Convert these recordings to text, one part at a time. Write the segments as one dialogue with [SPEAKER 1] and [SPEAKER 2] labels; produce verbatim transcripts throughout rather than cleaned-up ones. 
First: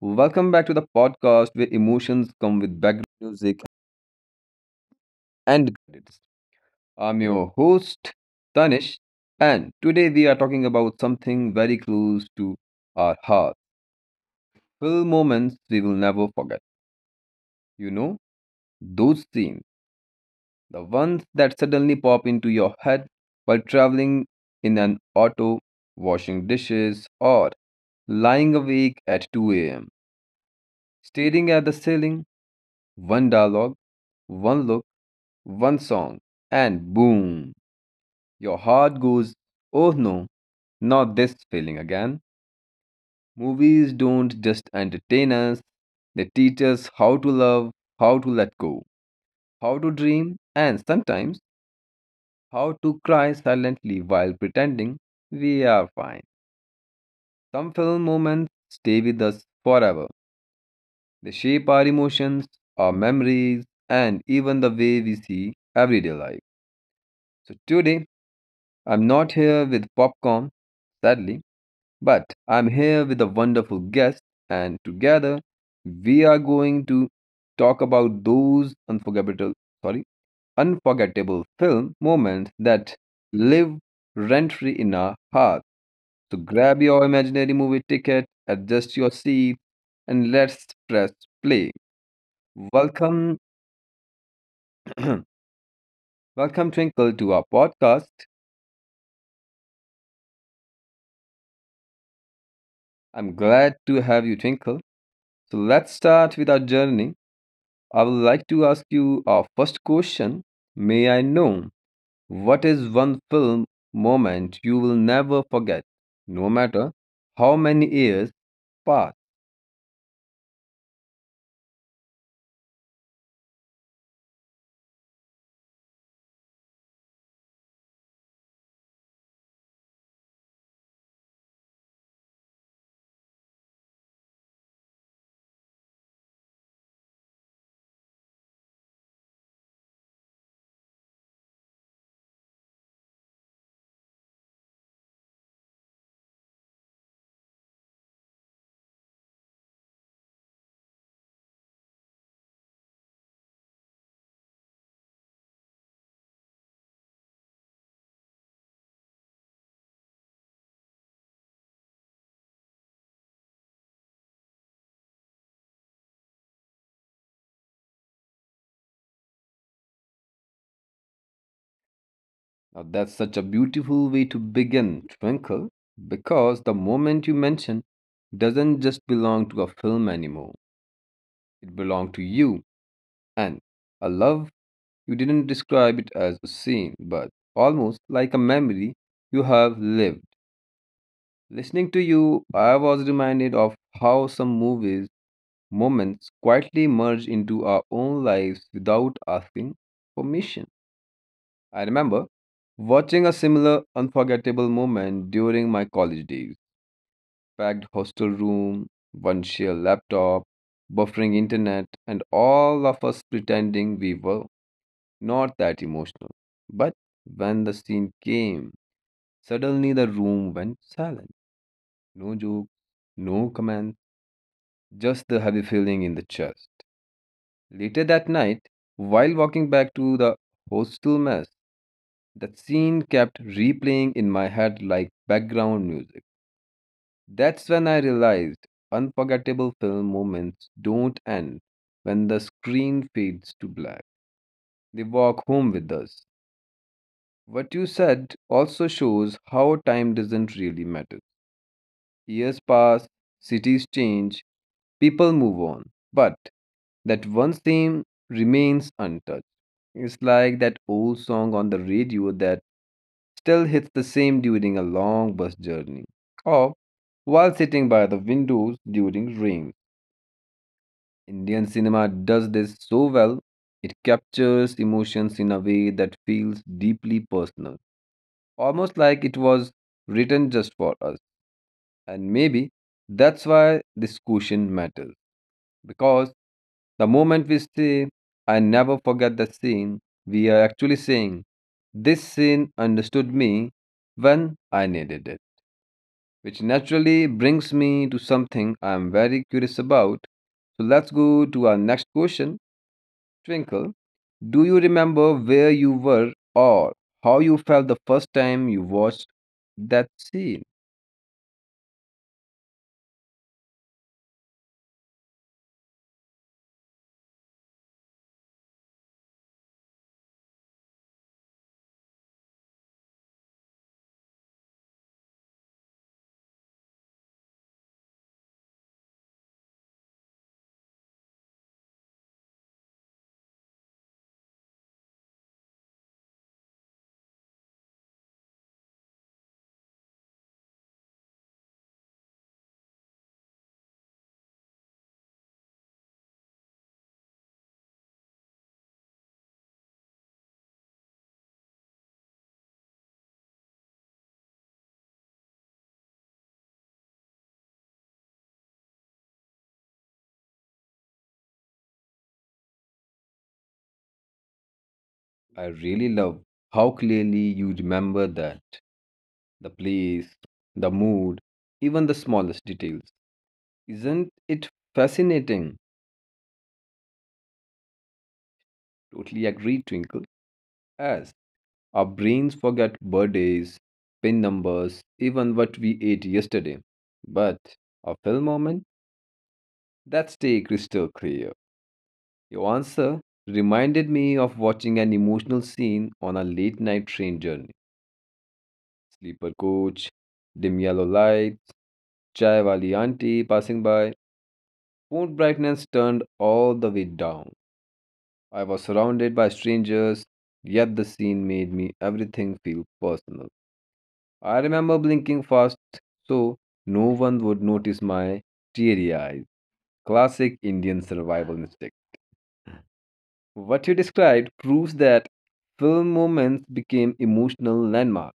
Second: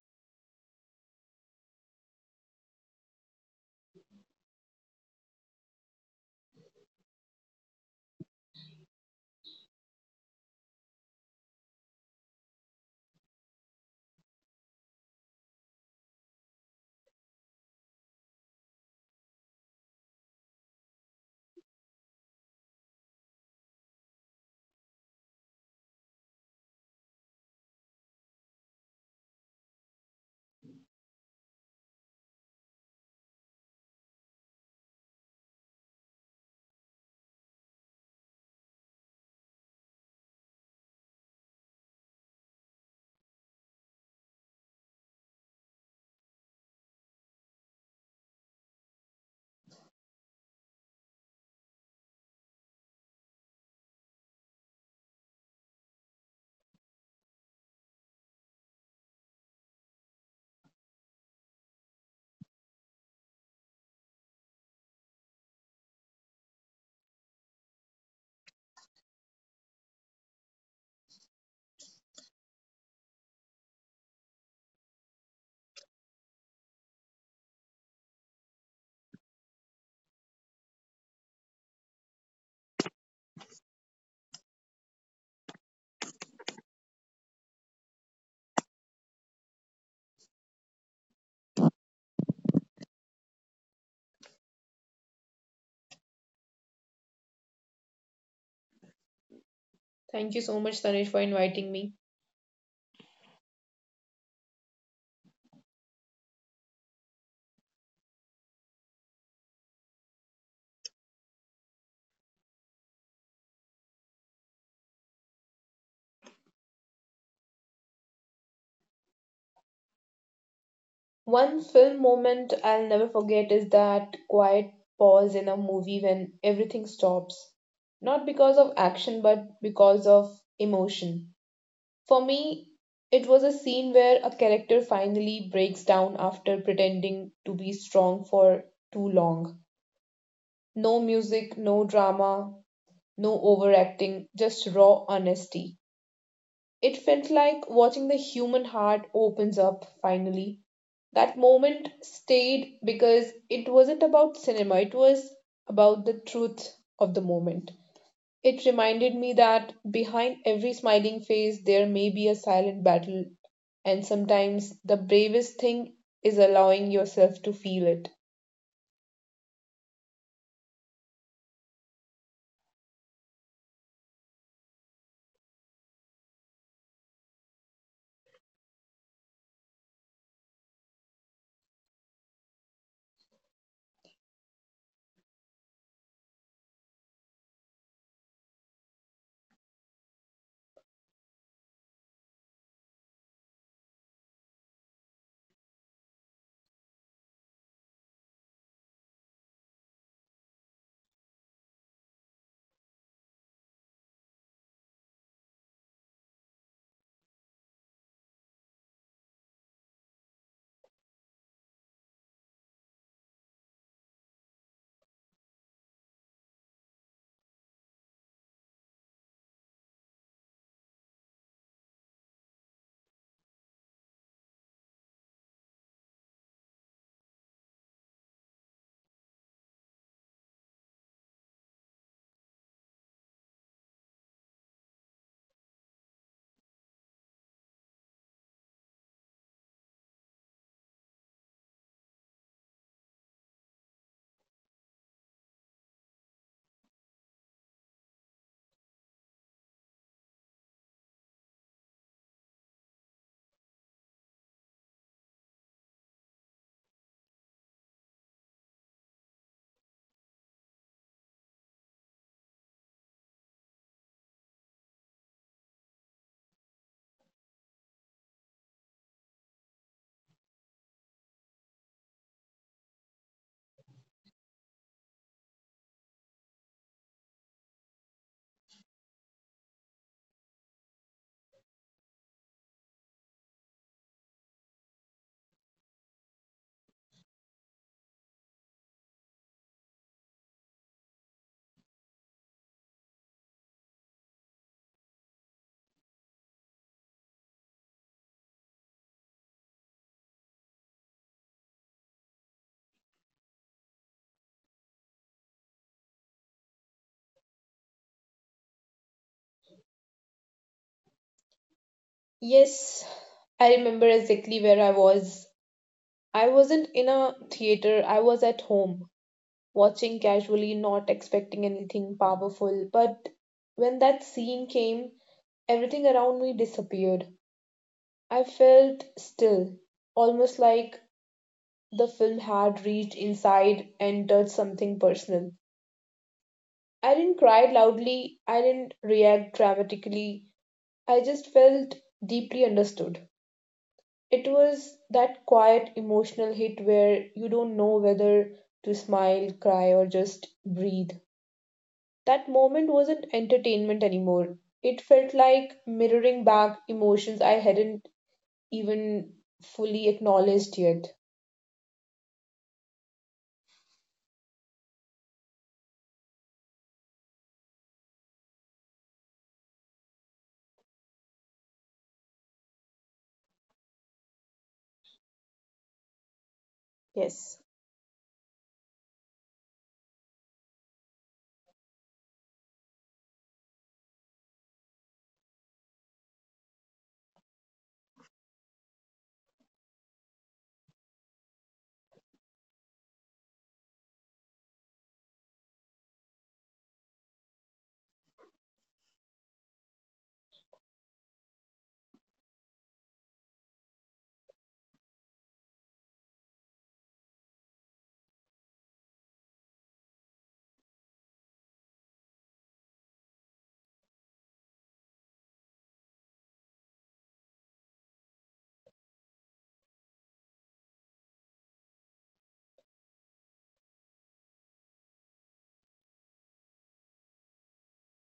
[SPEAKER 1] Welcome back to the podcast where emotions come with background music and credits. I'm your host, Tanish, and today we are talking about something very close to our heart. Full moments we will never forget. You know, those scenes, the ones that suddenly pop into your head while traveling in an auto, washing dishes, or lying awake at two a m, staring at the ceiling, one dialogue, one look one song, and boom, your heart goes, oh no, not this feeling again. Movies don't just entertain us, they teach us how to love, how to let go, how to dream, and sometimes how to cry silently while pretending we are fine. Some film moments stay with us forever. They shape our emotions, our memories, and even the way we see everyday life. So today, I'm not here with popcorn, sadly. But I'm here with a wonderful guest, and together we are going to talk about those unforgettable, sorry, unforgettable film moments that live rent free in our hearts. So grab your imaginary movie ticket, adjust your seat, and let's press play. Welcome, welcome Twinkle to our podcast.
[SPEAKER 2] Thank you so much, Tanesh, for inviting me.
[SPEAKER 1] I'm glad to have you, Twinkle. So let's start with our journey. I would like to ask you a first question. May I know what is one film moment you will never forget, no matter how many years pass?
[SPEAKER 2] One film moment I'll never forget is that quiet pause in a movie when everything stops. Not because of action, but because of emotion. For me, it was a scene where a character finally breaks down after pretending to be strong for too long. No music, no drama, no overacting, just raw honesty. It felt like watching the human heart opens up finally that moment stayed because it wasn't about cinema, it was about the truth of the moment. It reminded me that behind every smiling face, there may be a silent battle, and sometimes the bravest thing is allowing yourself to feel it.
[SPEAKER 1] Now, that's such a beautiful way to begin, Twinkle, because the moment you mention doesn't just belong to a film anymore, it belongs to you. And I love you didn't describe it as a scene, but almost like a memory you have lived. Listening to you, I was reminded of how some movies, moments quietly merge into our own lives without asking permission. I remember watching a similar unforgettable moment during my college days. Packed hostel room, one shared laptop, buffering internet, and all of us pretending we were not that emotional. But when the scene came, suddenly the room went silent. No joke, no comments just the heavy feeling in the chest. Later that night, while walking back to the hostel mess, that scene kept replaying in my head like background music. That's when I realized unforgettable film moments don't end when the screen fades to black. They walk home with us. What you said also shows how time doesn't really matter. Years pass, cities change, people move on. But that one theme remains untouched. It's like that old song on the radio that still hits the same during a long bus journey or while sitting by the windows during rain. Indian cinema does this so well, it captures emotions in a way that feels deeply personal, almost like it was written just for us. And maybe that's why this question matters because the moment we say, I never forget the scene, we are actually saying, this scene understood me when I needed it. Which naturally brings me to something I am very curious about. So let's go to our next question. Twinkle, do you remember where you were or how you felt the first time you watched that scene?
[SPEAKER 2] Yes, I remember exactly where I was. I wasn't in a theater, I was at home, watching casually, not expecting anything powerful. But when that scene came, everything around me disappeared. I felt still, almost like the film had reached inside and touched something personal. I didn't cry loudly, I didn't react dramatically, I just felt deeply understood. It was that quiet emotional hit where you don't know whether to smile, cry, or just breathe. That moment wasn't entertainment anymore. It felt like mirroring back emotions I hadn't even fully acknowledged yet.
[SPEAKER 1] I really love how clearly you remember that the place, the mood, even the smallest details. Isn't it fascinating?
[SPEAKER 2] Yes.
[SPEAKER 1] Totally agree, Twinkle. As our brains forget birthdays, pin numbers, even what we ate yesterday. But our film moment, that stay crystal clear. Your answer reminded me of watching an emotional scene on a late night train journey. Sleeper coach, dim yellow lights, chai wali auntie passing by, phone brightness turned all the way down. I was surrounded by strangers, yet the scene made me everything feel personal. I remember blinking fast so no one would notice my teary eyes. Classic Indian survival mistake. What you described proves that film moments became emotional landmarks.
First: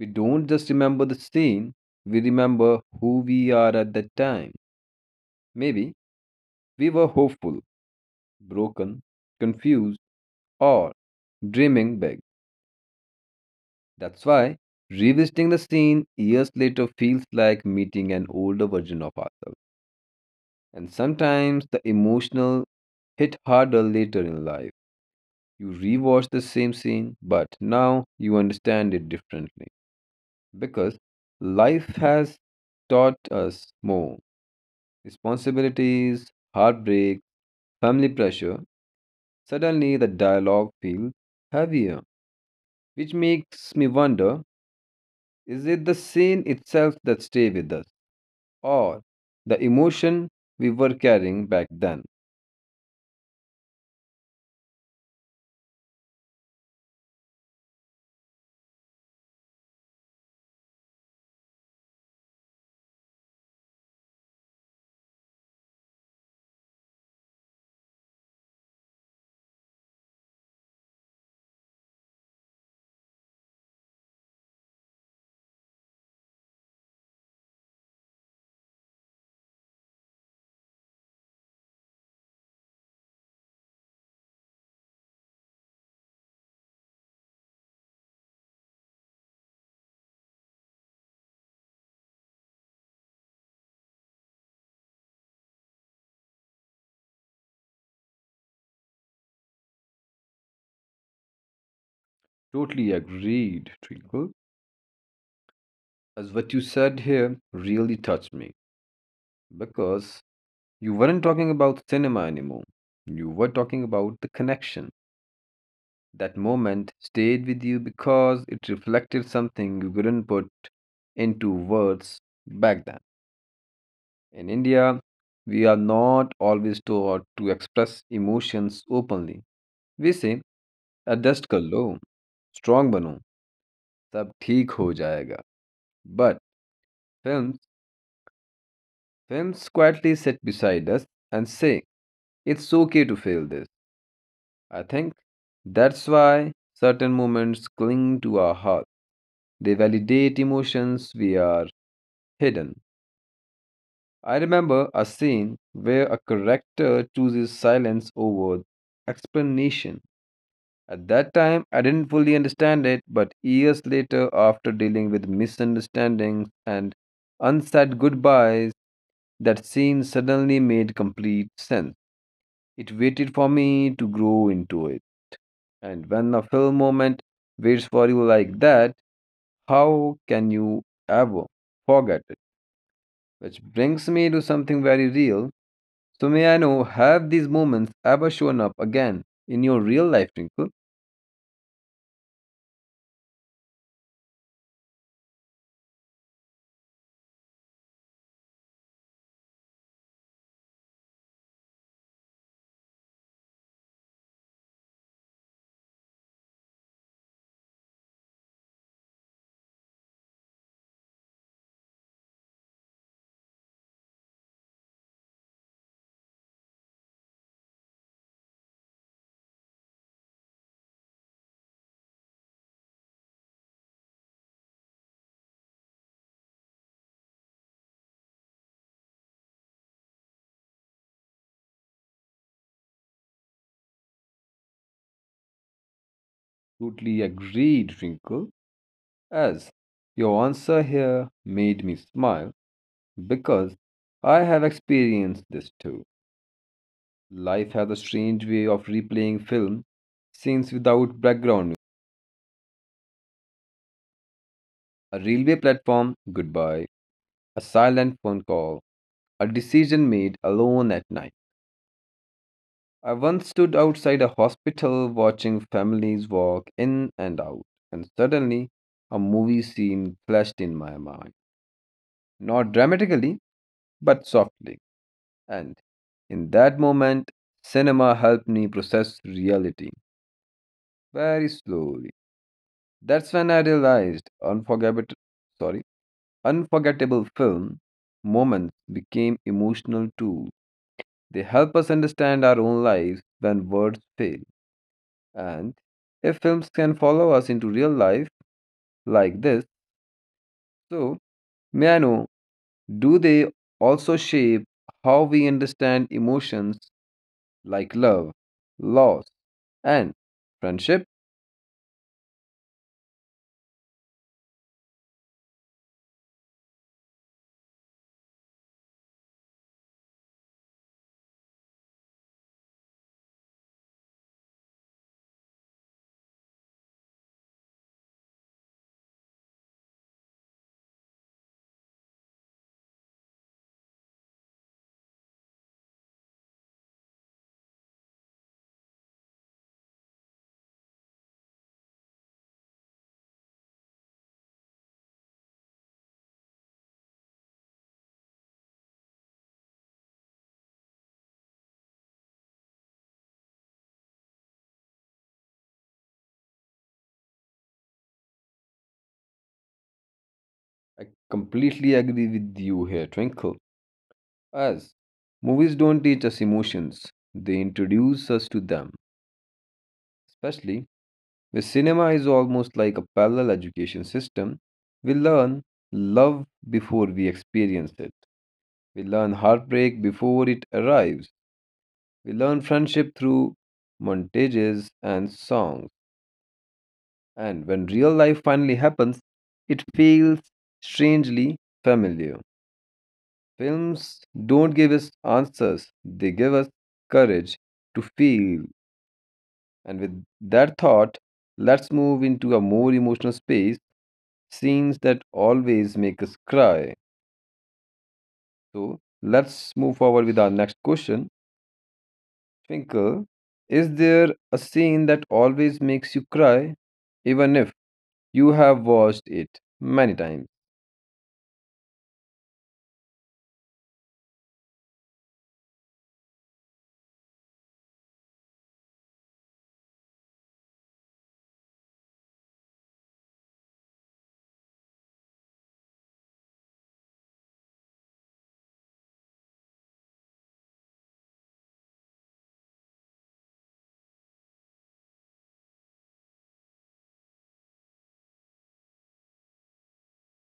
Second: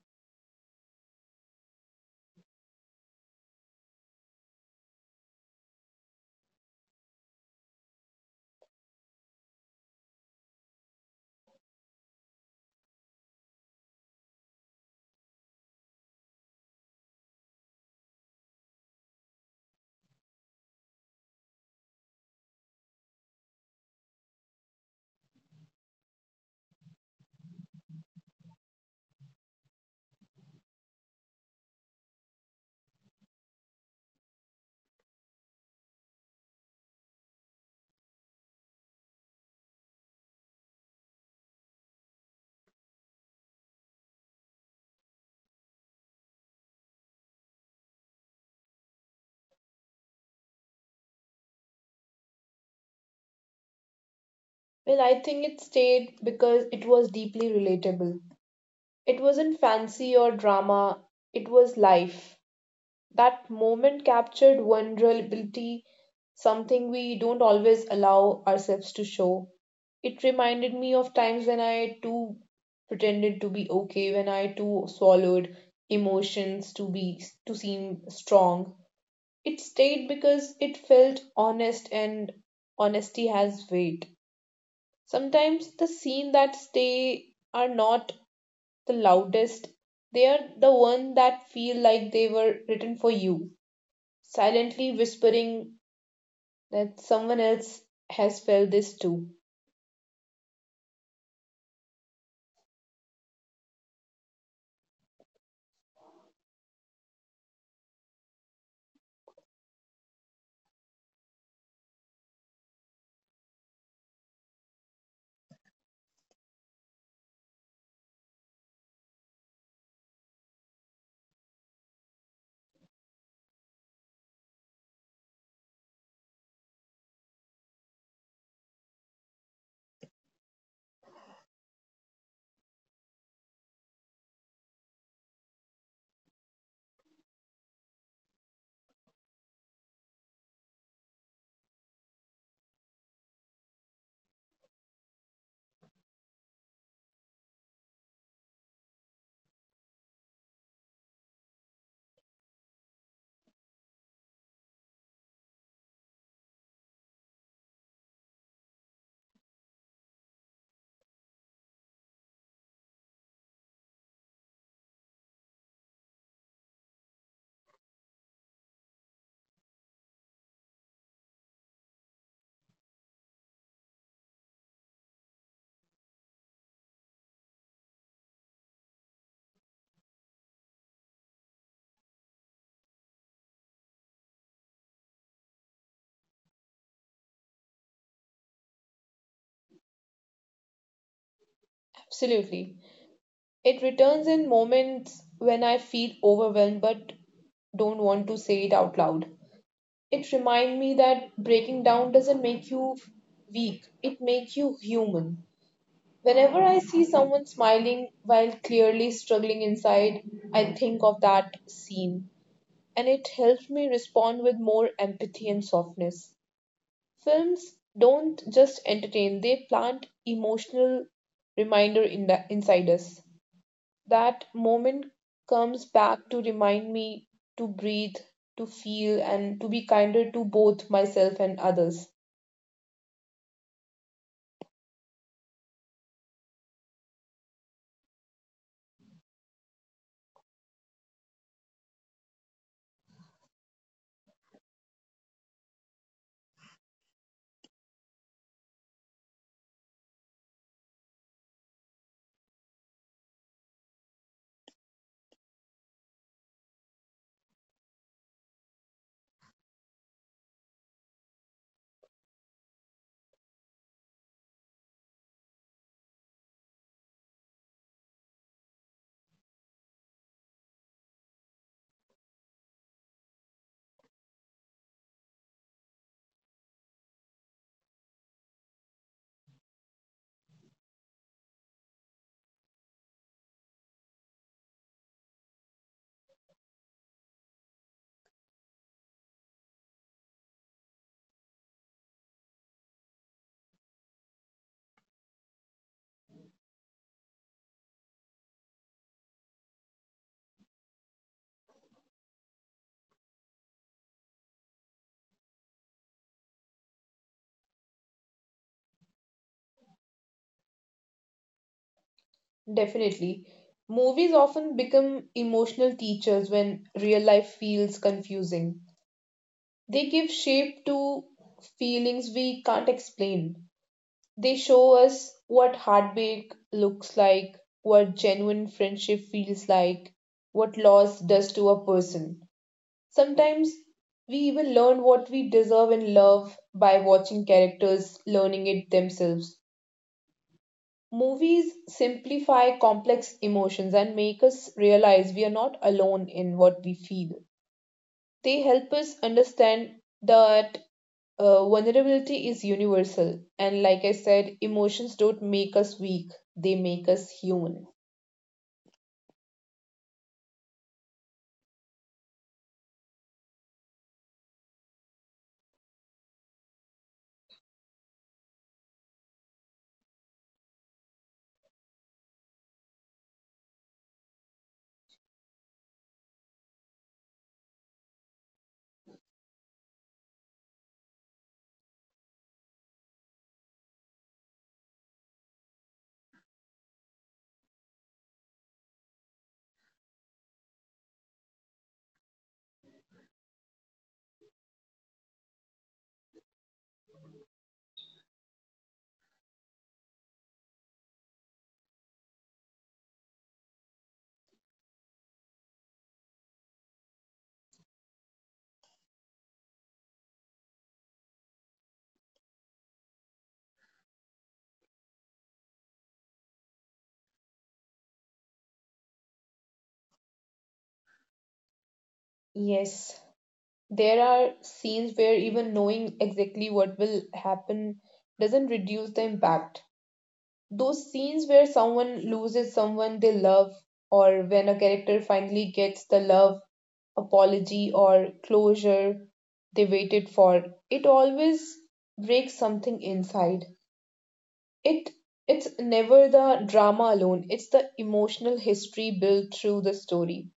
[SPEAKER 1] We don't just remember the scene, we remember who we are at that time. Maybe we were hopeful, broken, confused, or dreaming big. That's why revisiting the scene years later feels like meeting an older version of ourselves. And sometimes the emotional hit harder later in life. You rewatch the same scene, but now you understand it differently. Because life has taught us more responsibilities, heartbreak, family pressure. Suddenly the dialogue feels heavier, which makes me wonder is it the scene itself that stay with us? Or the emotion we were carrying back then.
[SPEAKER 2] Well, I think it stayed because it was deeply relatable. It wasn't fancy or drama, it was life. That moment captured vulnerability, something we don't always allow ourselves to show. It reminded me of times when I too pretended to be okay, when I too swallowed emotions to be to seem strong. It stayed because it felt honest, and honesty has weight. Sometimes the scenes that stay are not the loudest. They are the ones that feel like they were written for you, silently whispering that someone else has felt this too.
[SPEAKER 1] Totally agreed, Twinkle. As what you said here really touched me because you weren't talking about cinema anymore. You were talking about the connection. That moment stayed with you because it reflected something you couldn't put into words back then. In India, we are not always taught to express emotions openly. We say, adjust kar lo, strong bano, सब ठीक हो जाएगा. But films films quietly sit beside us and say it's okay to fail this. I think that's why certain moments cling to our heart. They validate emotions we are hidden. I remember a scene where a character chooses silence over explanation. At that time I didn't fully understand it, but years later after dealing with misunderstandings and unsaid goodbyes, that scene suddenly made complete sense. It waited for me to grow into it. And when a film moment waits for you like that, how can you ever forget it? Which brings me to something very real. So, may I know, have these moments ever shown up again in your real life, Twinkle?
[SPEAKER 2] Absolutely. It returns in moments when I feel overwhelmed but don't want to say it out loud. It reminds me that breaking down doesn't make you weak, it makes you human. Whenever I see someone smiling while clearly struggling inside, I think of that scene, and it helps me respond with more empathy and softness. Films don't just entertain, they plant emotional reminder in the, inside us. That moment comes back to remind me to breathe, to feel, and to be kinder to both myself and others.
[SPEAKER 1] Totally agreed, Twinkle. As your answer here made me smile because I have experienced this too. Life has a strange way of replaying film scenes without background music. A railway platform, goodbye. A silent phone call. A decision made alone at night. I once stood outside a hospital watching families walk in and out, and suddenly a movie scene flashed in my mind. Not dramatically, but softly. And in that moment, cinema helped me process reality very slowly. That's when I realized unforgettable. Sorry. unforgettable film moments became emotional tools. They help us understand our own lives when words fail. And if films can follow us into real life like this, so may I know, do they also shape how we understand emotions like love, loss, and friendship?
[SPEAKER 2] Definitely. Movies often become emotional teachers when real life feels confusing. They give shape to feelings we can't explain. They show us what heartbreak looks like, what genuine friendship feels like, what loss does to a person. Sometimes we even learn what we deserve in love by watching characters learning it themselves. Movies simplify complex emotions and make us realize we are not alone in what we feel. They help us understand that uh, vulnerability is universal. And like I said, emotions don't make us weak, they make us human.
[SPEAKER 1] I completely agree with you here, Twinkle. As movies don't teach us emotions, they introduce us to them, especially where cinema is almost like a parallel education system. We learn love before we experience it. We learn heartbreak before it arrives. We learn friendship through montages and songs. And when real life finally happens, it feels strangely familiar. Films don't give us answers, they give us courage to feel. And with that thought, let's move into a more emotional space scenes that always make us cry. So let's move forward with our next question. Twinkle, is there a scene that always makes you cry, even if you have watched it many times?
[SPEAKER 2] Yes, there are scenes where even knowing exactly what will happen doesn't reduce the impact. Those scenes where someone loses someone they love, or when a character finally gets the love, apology, or closure they waited for, it always breaks something inside. It it's never the drama alone, it's the emotional history built through the story.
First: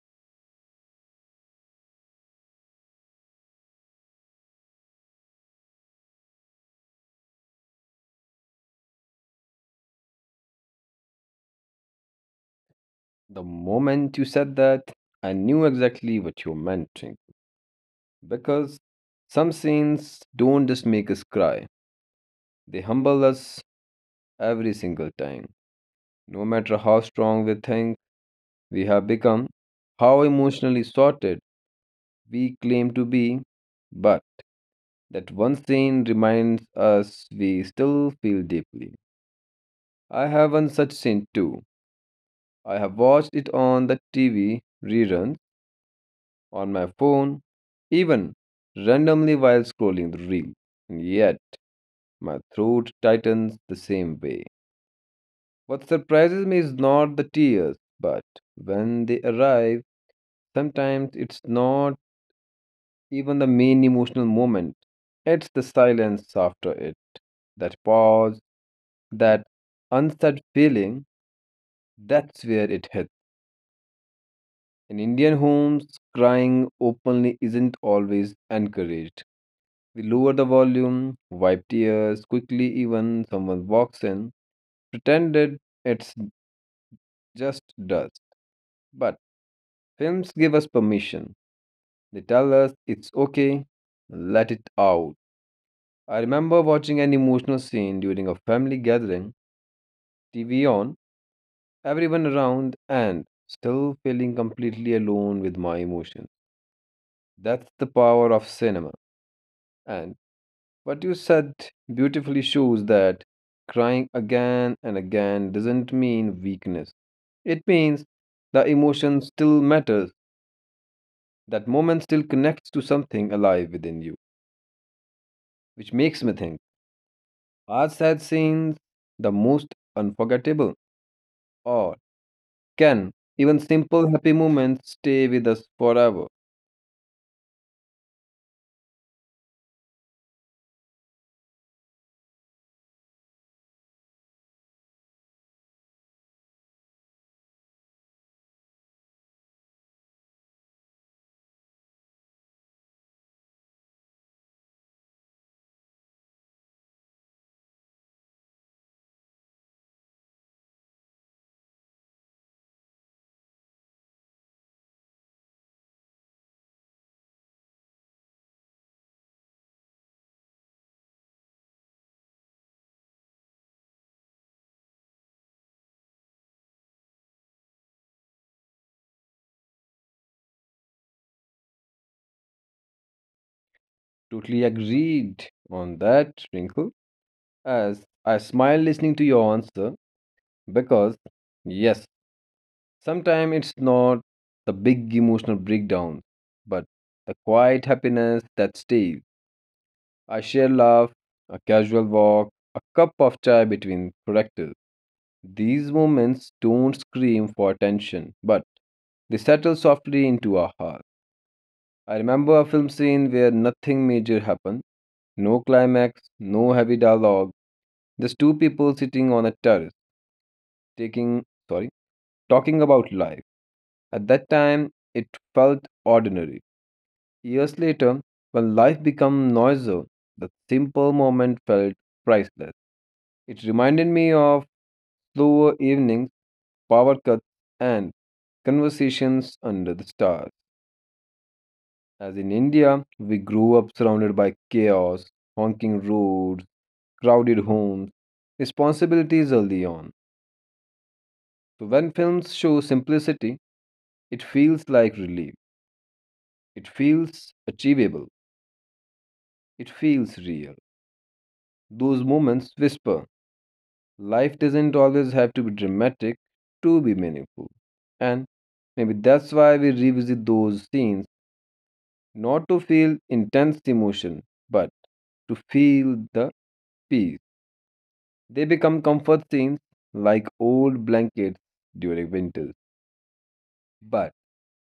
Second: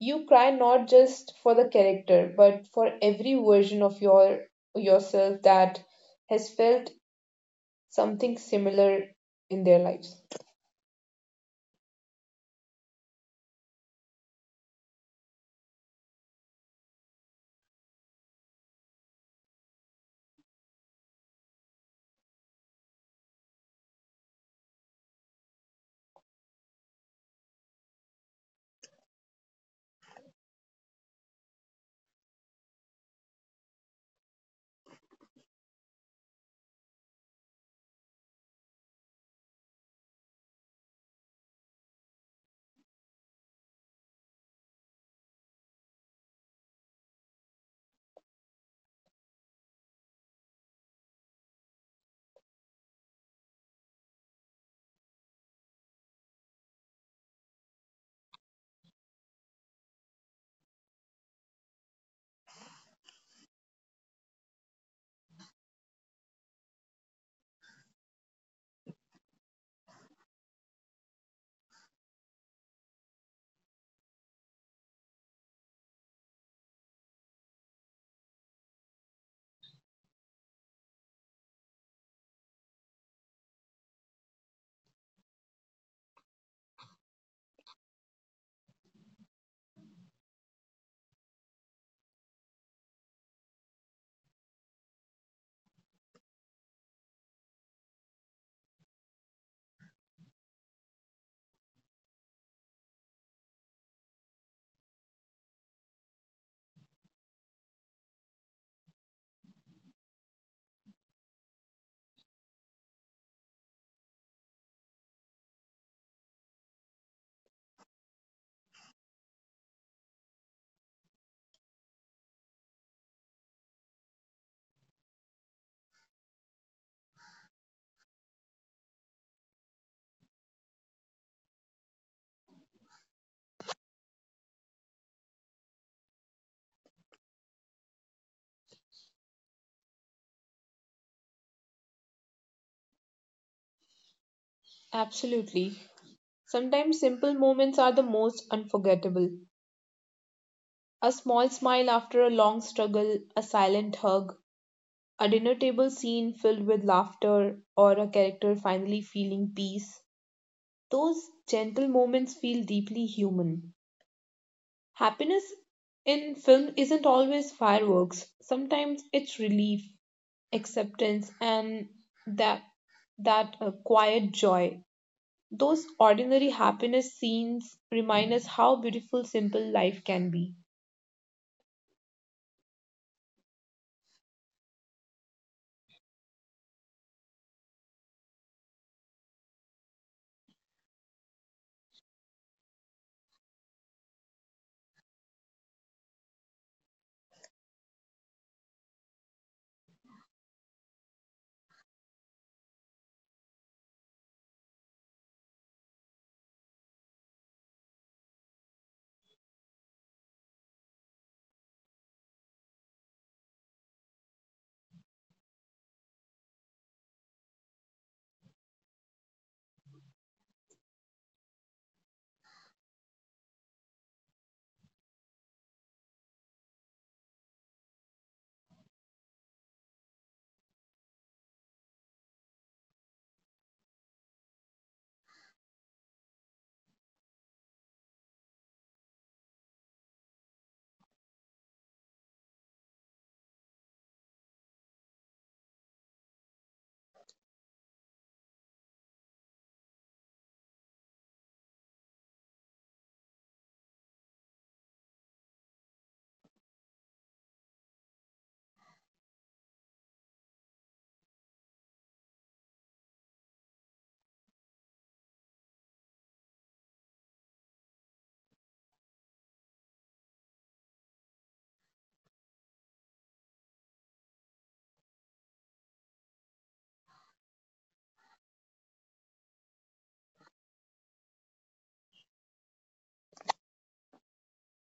[SPEAKER 2] You cry not just for the character, but for every version of your yourself that has felt something similar in their lives.
[SPEAKER 1] The moment you said that, I knew exactly what you meant, Twinkle, because some scenes don't just make us cry, they humble us every single time. No matter how strong we think we have become, how emotionally sorted we claim to be, but that one scene reminds us we still feel deeply. I have one such scene too. I have watched it on the T V, reruns, on my phone, even randomly while scrolling the reel. And yet, my throat tightens the same way. What surprises me is not the tears, but when they arrive, sometimes it's not even the main emotional moment, it's the silence after it, that pause, that unsaid feeling, that's where it hits. In Indian homes, crying openly isn't always encouraged. We lower the volume, wipe tears quickly, even someone walks in, pretended it's just dust. But films give us permission. They tell us it's okay, let it out. I remember watching an emotional scene during a family gathering, T V on, everyone around, and still feeling completely alone with my emotions. That's the power of cinema. And what you said beautifully shows that crying again and again doesn't mean weakness. It means the emotion still matters, that moment still connects to something alive within you, which makes me think are sad scenes the most unforgettable, or can even simple happy moments stay with us forever?
[SPEAKER 2] Absolutely. Sometimes simple moments are the most unforgettable. A small smile after a long struggle, a silent hug, a dinner table scene filled with laughter, or a character finally feeling peace. Those gentle moments feel deeply human. Happiness in film isn't always fireworks. Sometimes it's relief, acceptance, and that that uh, quiet joy. Those ordinary happiness scenes remind us how beautiful simple life can be.
[SPEAKER 1] Totally agreed on that, Twinkle. As I smile listening to your answer, because yes, sometimes it's not the big emotional breakdown, but the quiet happiness that stays. A shared laugh, a casual walk, a cup of chai between productive. These moments don't scream for attention, but they settle softly into our heart. I remember a film scene where nothing major happened, no climax, no heavy dialogue, just two people sitting on a terrace, taking, sorry, talking about life. At that time, it felt ordinary. Years later, when life became noisier, the simple moment felt priceless. It reminded me of slower evenings, power cuts, and conversations under the stars. As in India, we grew up surrounded by chaos, honking roads, crowded homes, responsibilities early on. So when films show simplicity, it feels like relief. It feels achievable. It feels real. Those moments whisper life doesn't always have to be dramatic to be meaningful. And maybe that's why we revisit those scenes not to feel intense emotion, but to feel the peace. They become comfort scenes like old blankets during winters. But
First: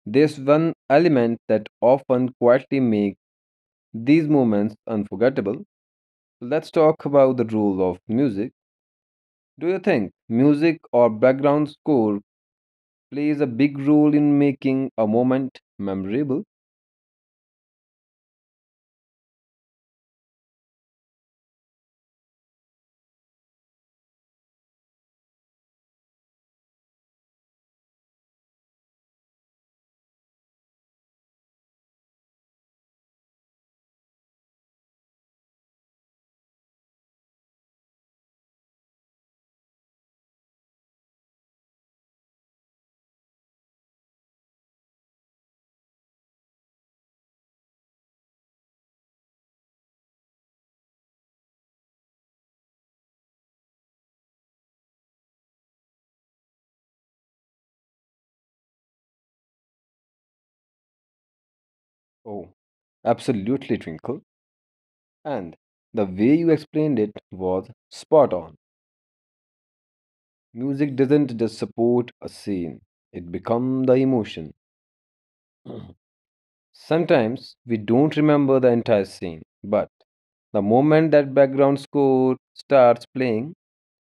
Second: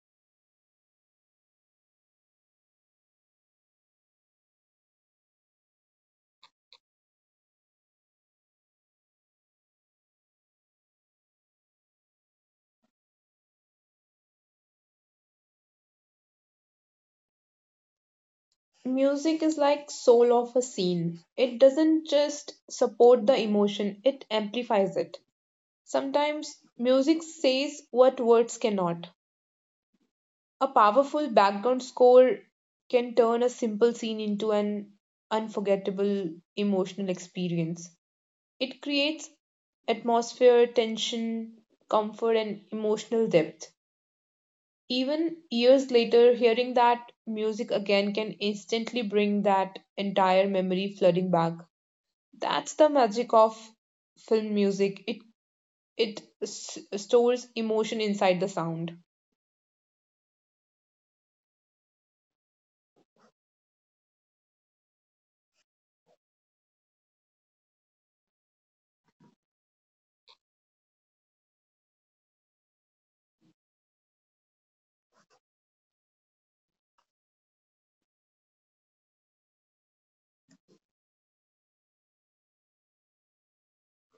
[SPEAKER 1] there's one element that often quietly makes these moments unforgettable. Let's talk about the role of music. Do you think music or background score plays a big role in making a moment memorable?
[SPEAKER 2] Music is like soul of a scene. It doesn't just support the emotion, it amplifies it. Sometimes music says what words cannot. A powerful background score can turn a simple scene into an unforgettable emotional experience. It creates atmosphere, tension, comfort, and emotional depth. Even years later, hearing that music again can instantly bring that entire memory flooding back. That's the magic of film music. It it s- stores emotion inside the sound.
[SPEAKER 1] Oh, absolutely, Twinkle. And the way you explained it was spot on. Music doesn't just support a scene, it becomes the emotion. Sometimes we don't remember the entire scene, but the moment that background score starts playing,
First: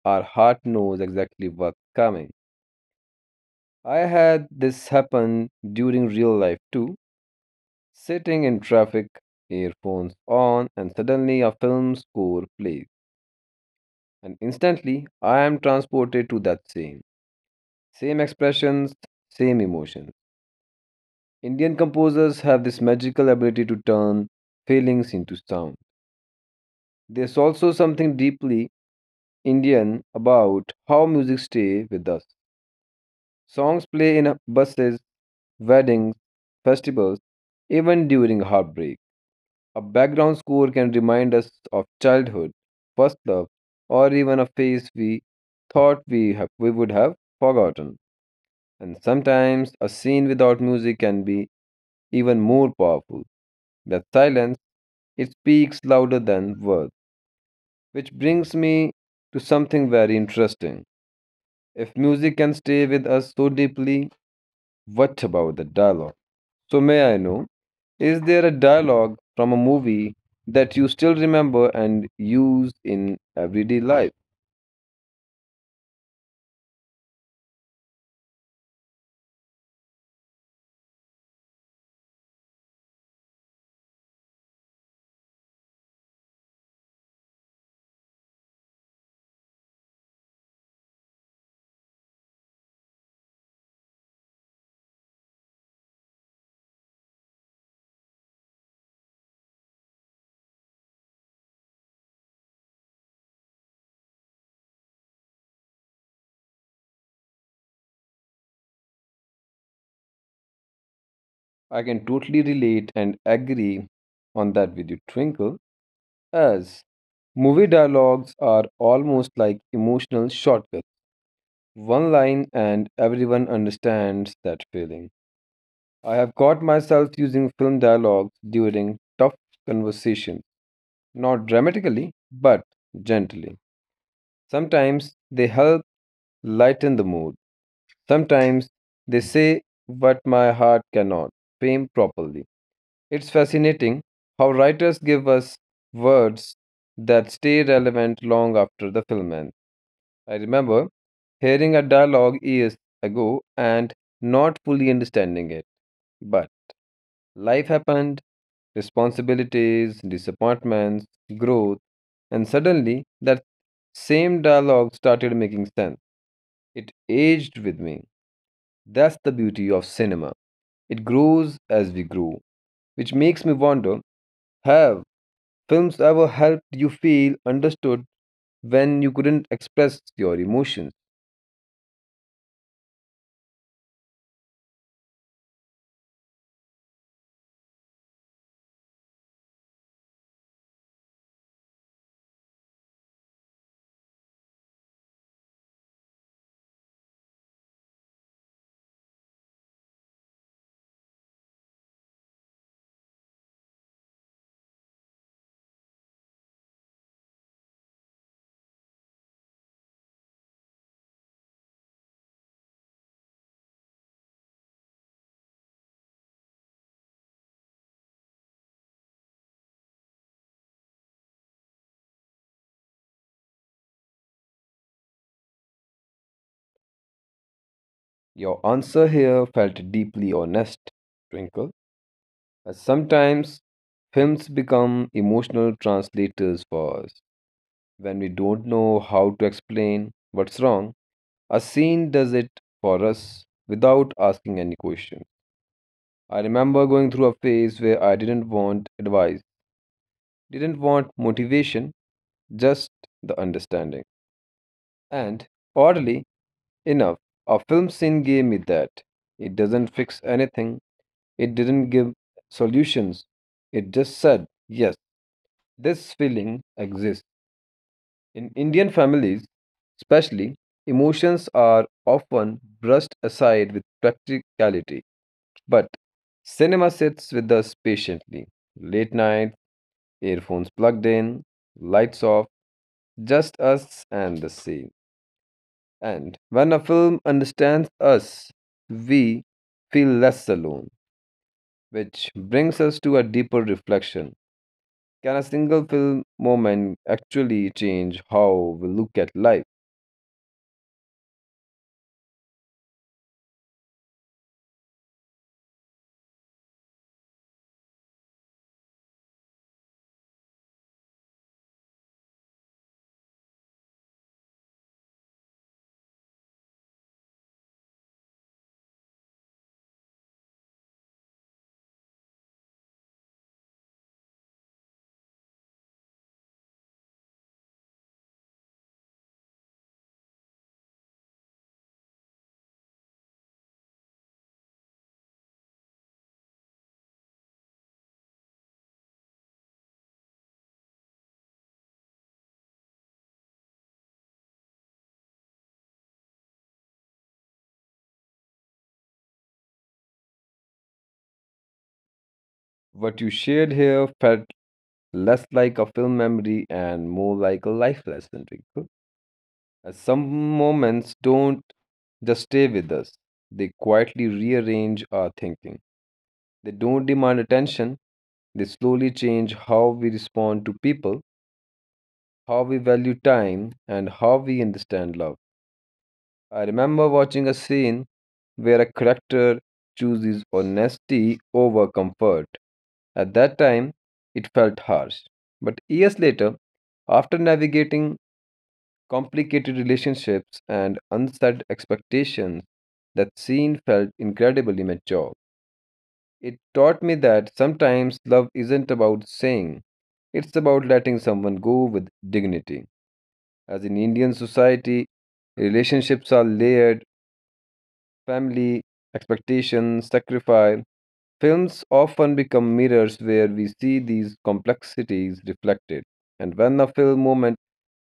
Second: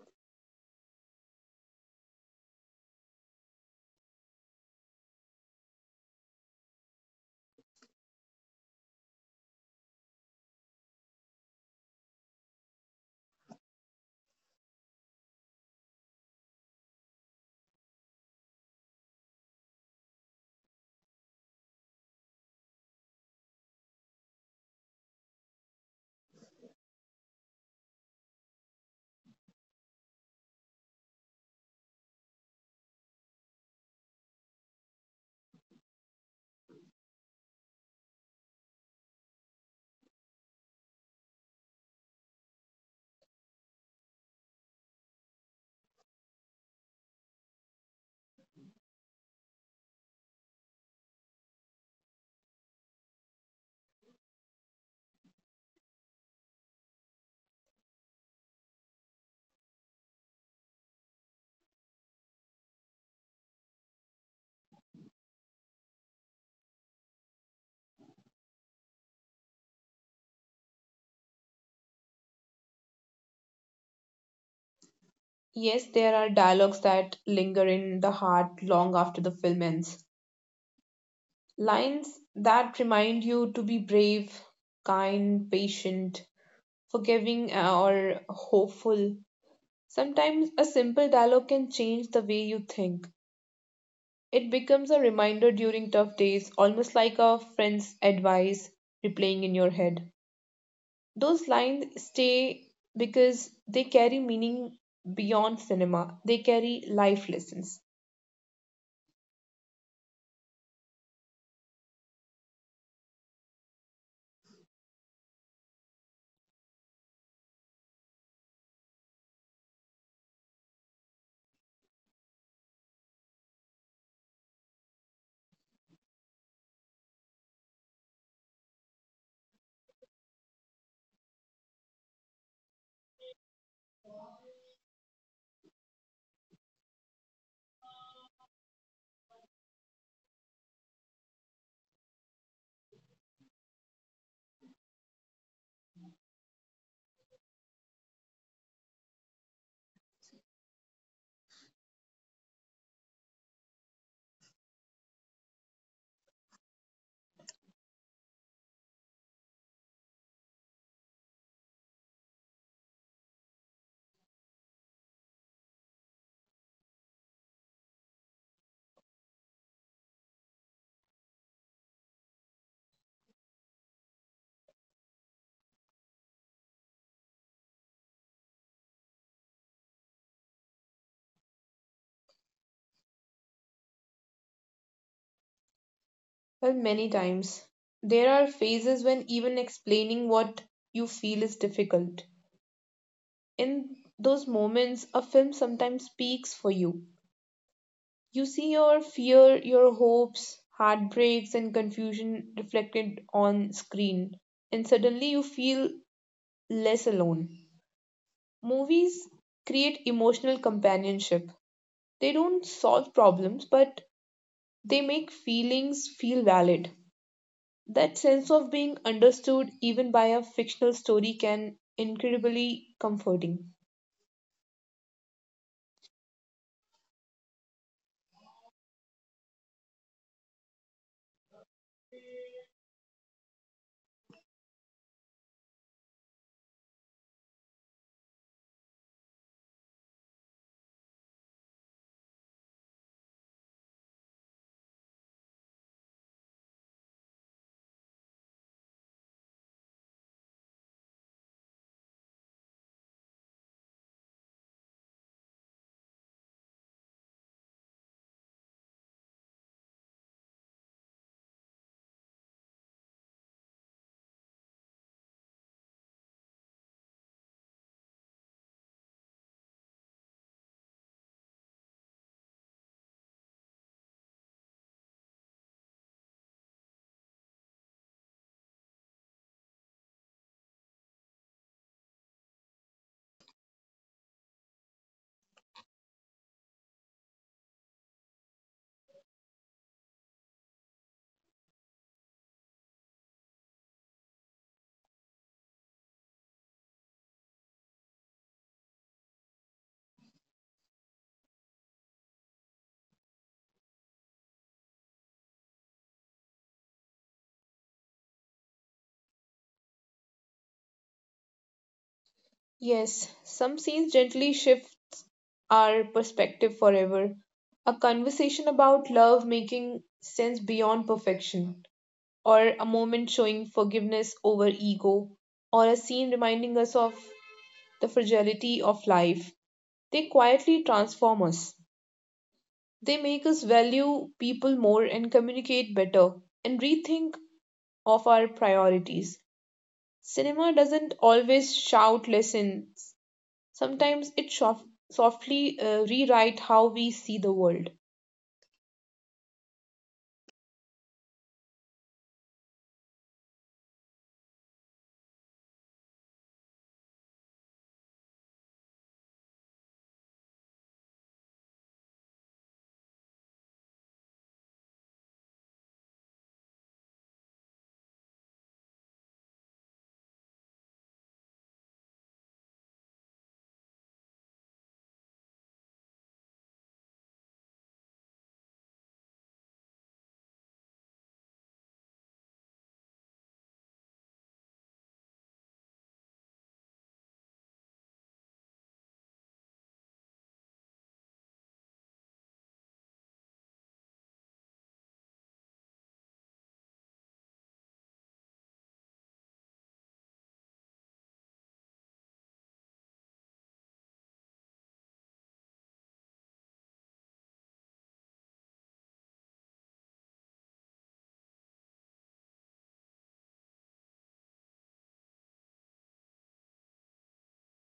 [SPEAKER 1] our heart knows exactly what's coming. I had this happen during real life too. Sitting in traffic, earphones on, and suddenly a film score plays. And instantly, I am transported to that scene. Same expressions, same emotions. Indian composers have this magical ability to turn feelings into sound. There's also something deeply Indian about how music stays with us. Songs play in buses, weddings, festivals, even during heartbreak. A background score can remind us of childhood, first love, or even a face we thought we, have, we would have forgotten. And sometimes a scene without music can be even more powerful. That silence, it speaks louder than words. Which brings me to something very interesting. If music can stay with us so deeply, what about the dialogue? So, may I know? Is there a dialogue from a movie that you still remember and use in everyday life?
[SPEAKER 2] Yes, there are dialogues that linger in the heart long after the film ends. Lines that remind you to be brave, kind, patient, forgiving, uh, or hopeful. Sometimes a simple dialogue can change the way you think. It becomes a reminder during tough days, almost like a friend's advice replaying in your head. Those lines stay because they carry meaning beyond cinema, they carry life lessons.
[SPEAKER 1] I can totally relate and agree on that with you, Twinkle, as movie dialogues are almost like emotional shortcuts. One line, and everyone understands that feeling. I have caught myself using film dialogues during tough conversations, not dramatically, but gently. Sometimes they help lighten the mood. Sometimes they say what my heart cannot frame properly. It's fascinating how writers give us words that stay relevant long after the film ends. I remember hearing a dialogue years ago and not fully understanding it. But life happened, responsibilities, disappointments, growth, and suddenly that same dialogue started making sense. It aged with me. That's the beauty of cinema. It grows as we grow, which makes me wonder, have films ever helped you feel understood when you couldn't express your emotions?
[SPEAKER 2] Well, many times there are phases when even explaining what you feel is difficult. In those moments, a film sometimes speaks for you. You see your fear, your hopes, heartbreaks, and confusion reflected on screen, and suddenly you feel less alone. Movies create emotional companionship. They don't solve problems, but they make feelings feel valid. That sense of being understood, even by a fictional story, can incredibly comforting.
[SPEAKER 1] Your answer here felt deeply honest, Twinkle. As sometimes films become emotional translators for us. When we don't know how to explain what's wrong, a scene does it for us without asking any question. I remember going through a phase where I didn't want advice, didn't want motivation, just the understanding. And oddly enough, a film scene gave me that. It doesn't fix anything, it didn't give solutions. It just said, yes, this feeling exists. In Indian families, especially, emotions are often brushed aside with practicality. But cinema sits with us patiently. Late night, earphones plugged in, lights off, just us and the scene. And when a film understands us, we feel less alone, which brings us to a deeper reflection. Can a single film moment actually change how we look at life?
[SPEAKER 2] Yes, some scenes gently shifts our perspective forever. A conversation about love making sense beyond perfection, or a moment showing forgiveness over ego, or a scene reminding us of the fragility of life. They quietly transform us. They make us value people more and communicate better and rethink of our priorities. Cinema doesn't always shout lessons. Sometimes it soft softly uh, rewrite how we see the world.
[SPEAKER 1] What you shared here felt less like a film memory and more like a life lesson, Rico. As some moments don't just stay with us, they quietly rearrange our thinking. They don't demand attention, they slowly change how we respond to people, how we value time, and how we understand love. I remember watching a scene where a character chooses honesty over comfort. At that time, it felt harsh. But years later, after navigating complicated relationships and unset expectations, that scene felt incredibly mature. It taught me that sometimes love isn't about saying, it's about letting someone go with dignity. As in Indian society, relationships are layered, family, expectations, sacrifice. Films often become mirrors where we see these complexities reflected. And when a film moment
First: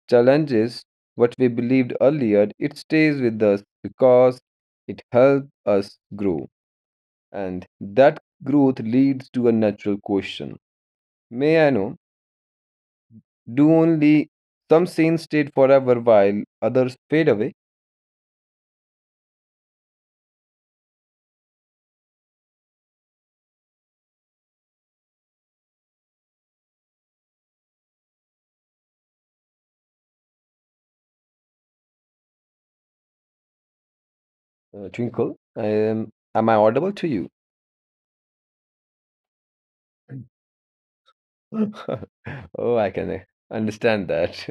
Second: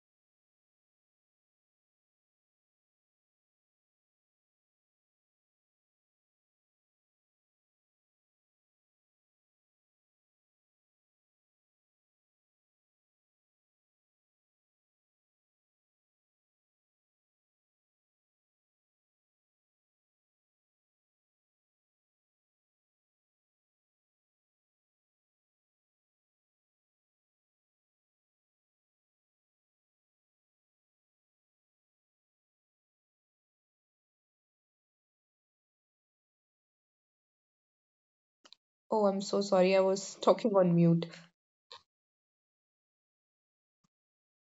[SPEAKER 1] challenges what we believed earlier, it stays with us because it helps us grow. And that growth leads to a natural question. May I know, do only some scenes stay forever while others fade away? Uh, Twinkle, I am. Am I audible to you?
[SPEAKER 2] Oh, I'm so sorry. I was talking on mute.
[SPEAKER 1] Oh, I can uh, understand that.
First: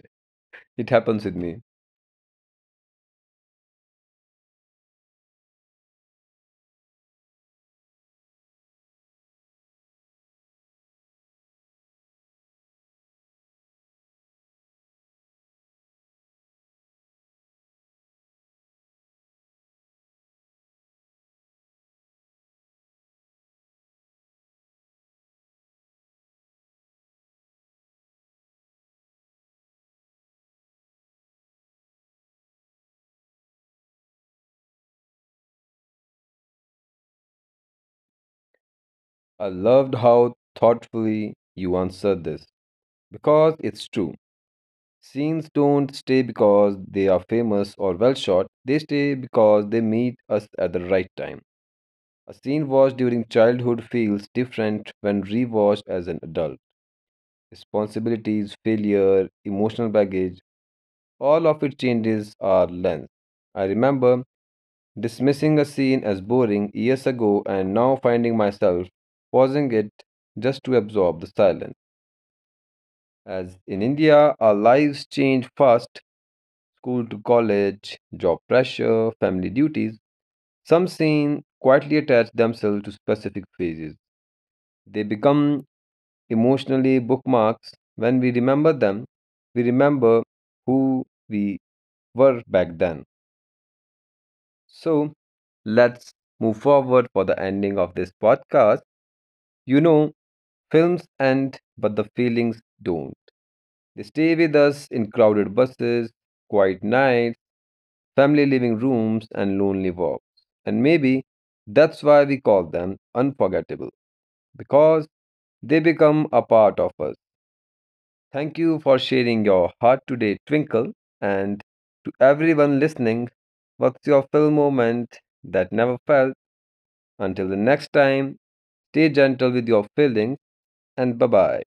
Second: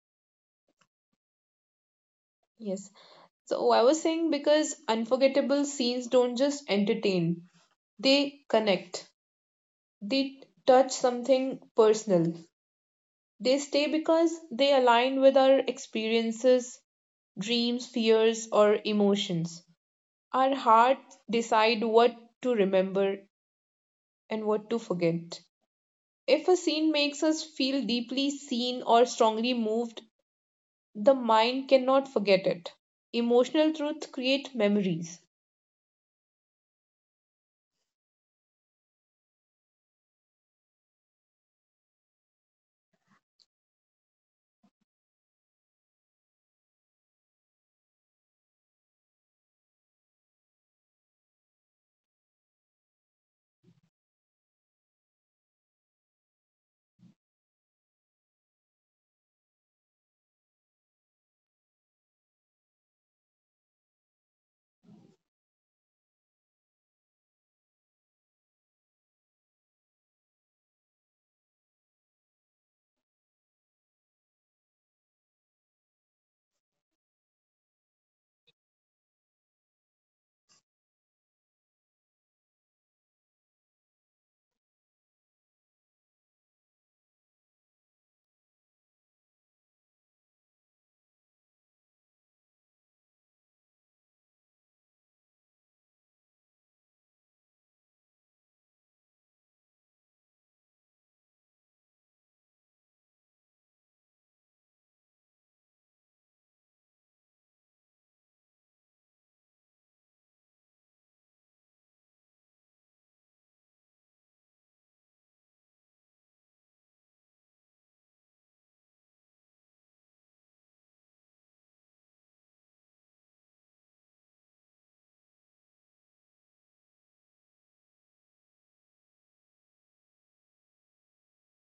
[SPEAKER 1] It happens with me.
[SPEAKER 2] Yes. So I was saying because unforgettable scenes don't just entertain, they connect. They touch something personal. They stay because they align with our experiences, dreams, fears, or emotions. Our hearts decide what to remember and what to forget. If a scene makes us feel deeply seen or strongly moved, the mind cannot forget it. Emotional truth create memories.
[SPEAKER 1] I loved how thoughtfully you answered this because it's true. Scenes don't stay because they are famous or well shot, they stay because they meet us at the right time. A scene watched during childhood feels different when rewatched as an adult. Responsibilities, failure, emotional baggage, all of it changes our lens. I remember dismissing a scene as boring years ago and now finding myself pausing it just to absorb the silence. As in India, our lives change fast, school to college, job pressure, family duties. Some scenes quietly attach themselves to specific phases. They become emotionally bookmarks. When we remember them, we remember who we were back then. So let's move forward for the ending of this podcast. You know, films end, but the feelings don't. They stay with us in crowded buses, quiet nights, family living rooms, and lonely walks. And maybe that's why we call them unforgettable, because they become a part of us. Thank you for sharing your heart today, Twinkle. And to everyone listening, what's your film moment that never felt? Until the next time, stay gentle with your feelings and bye bye.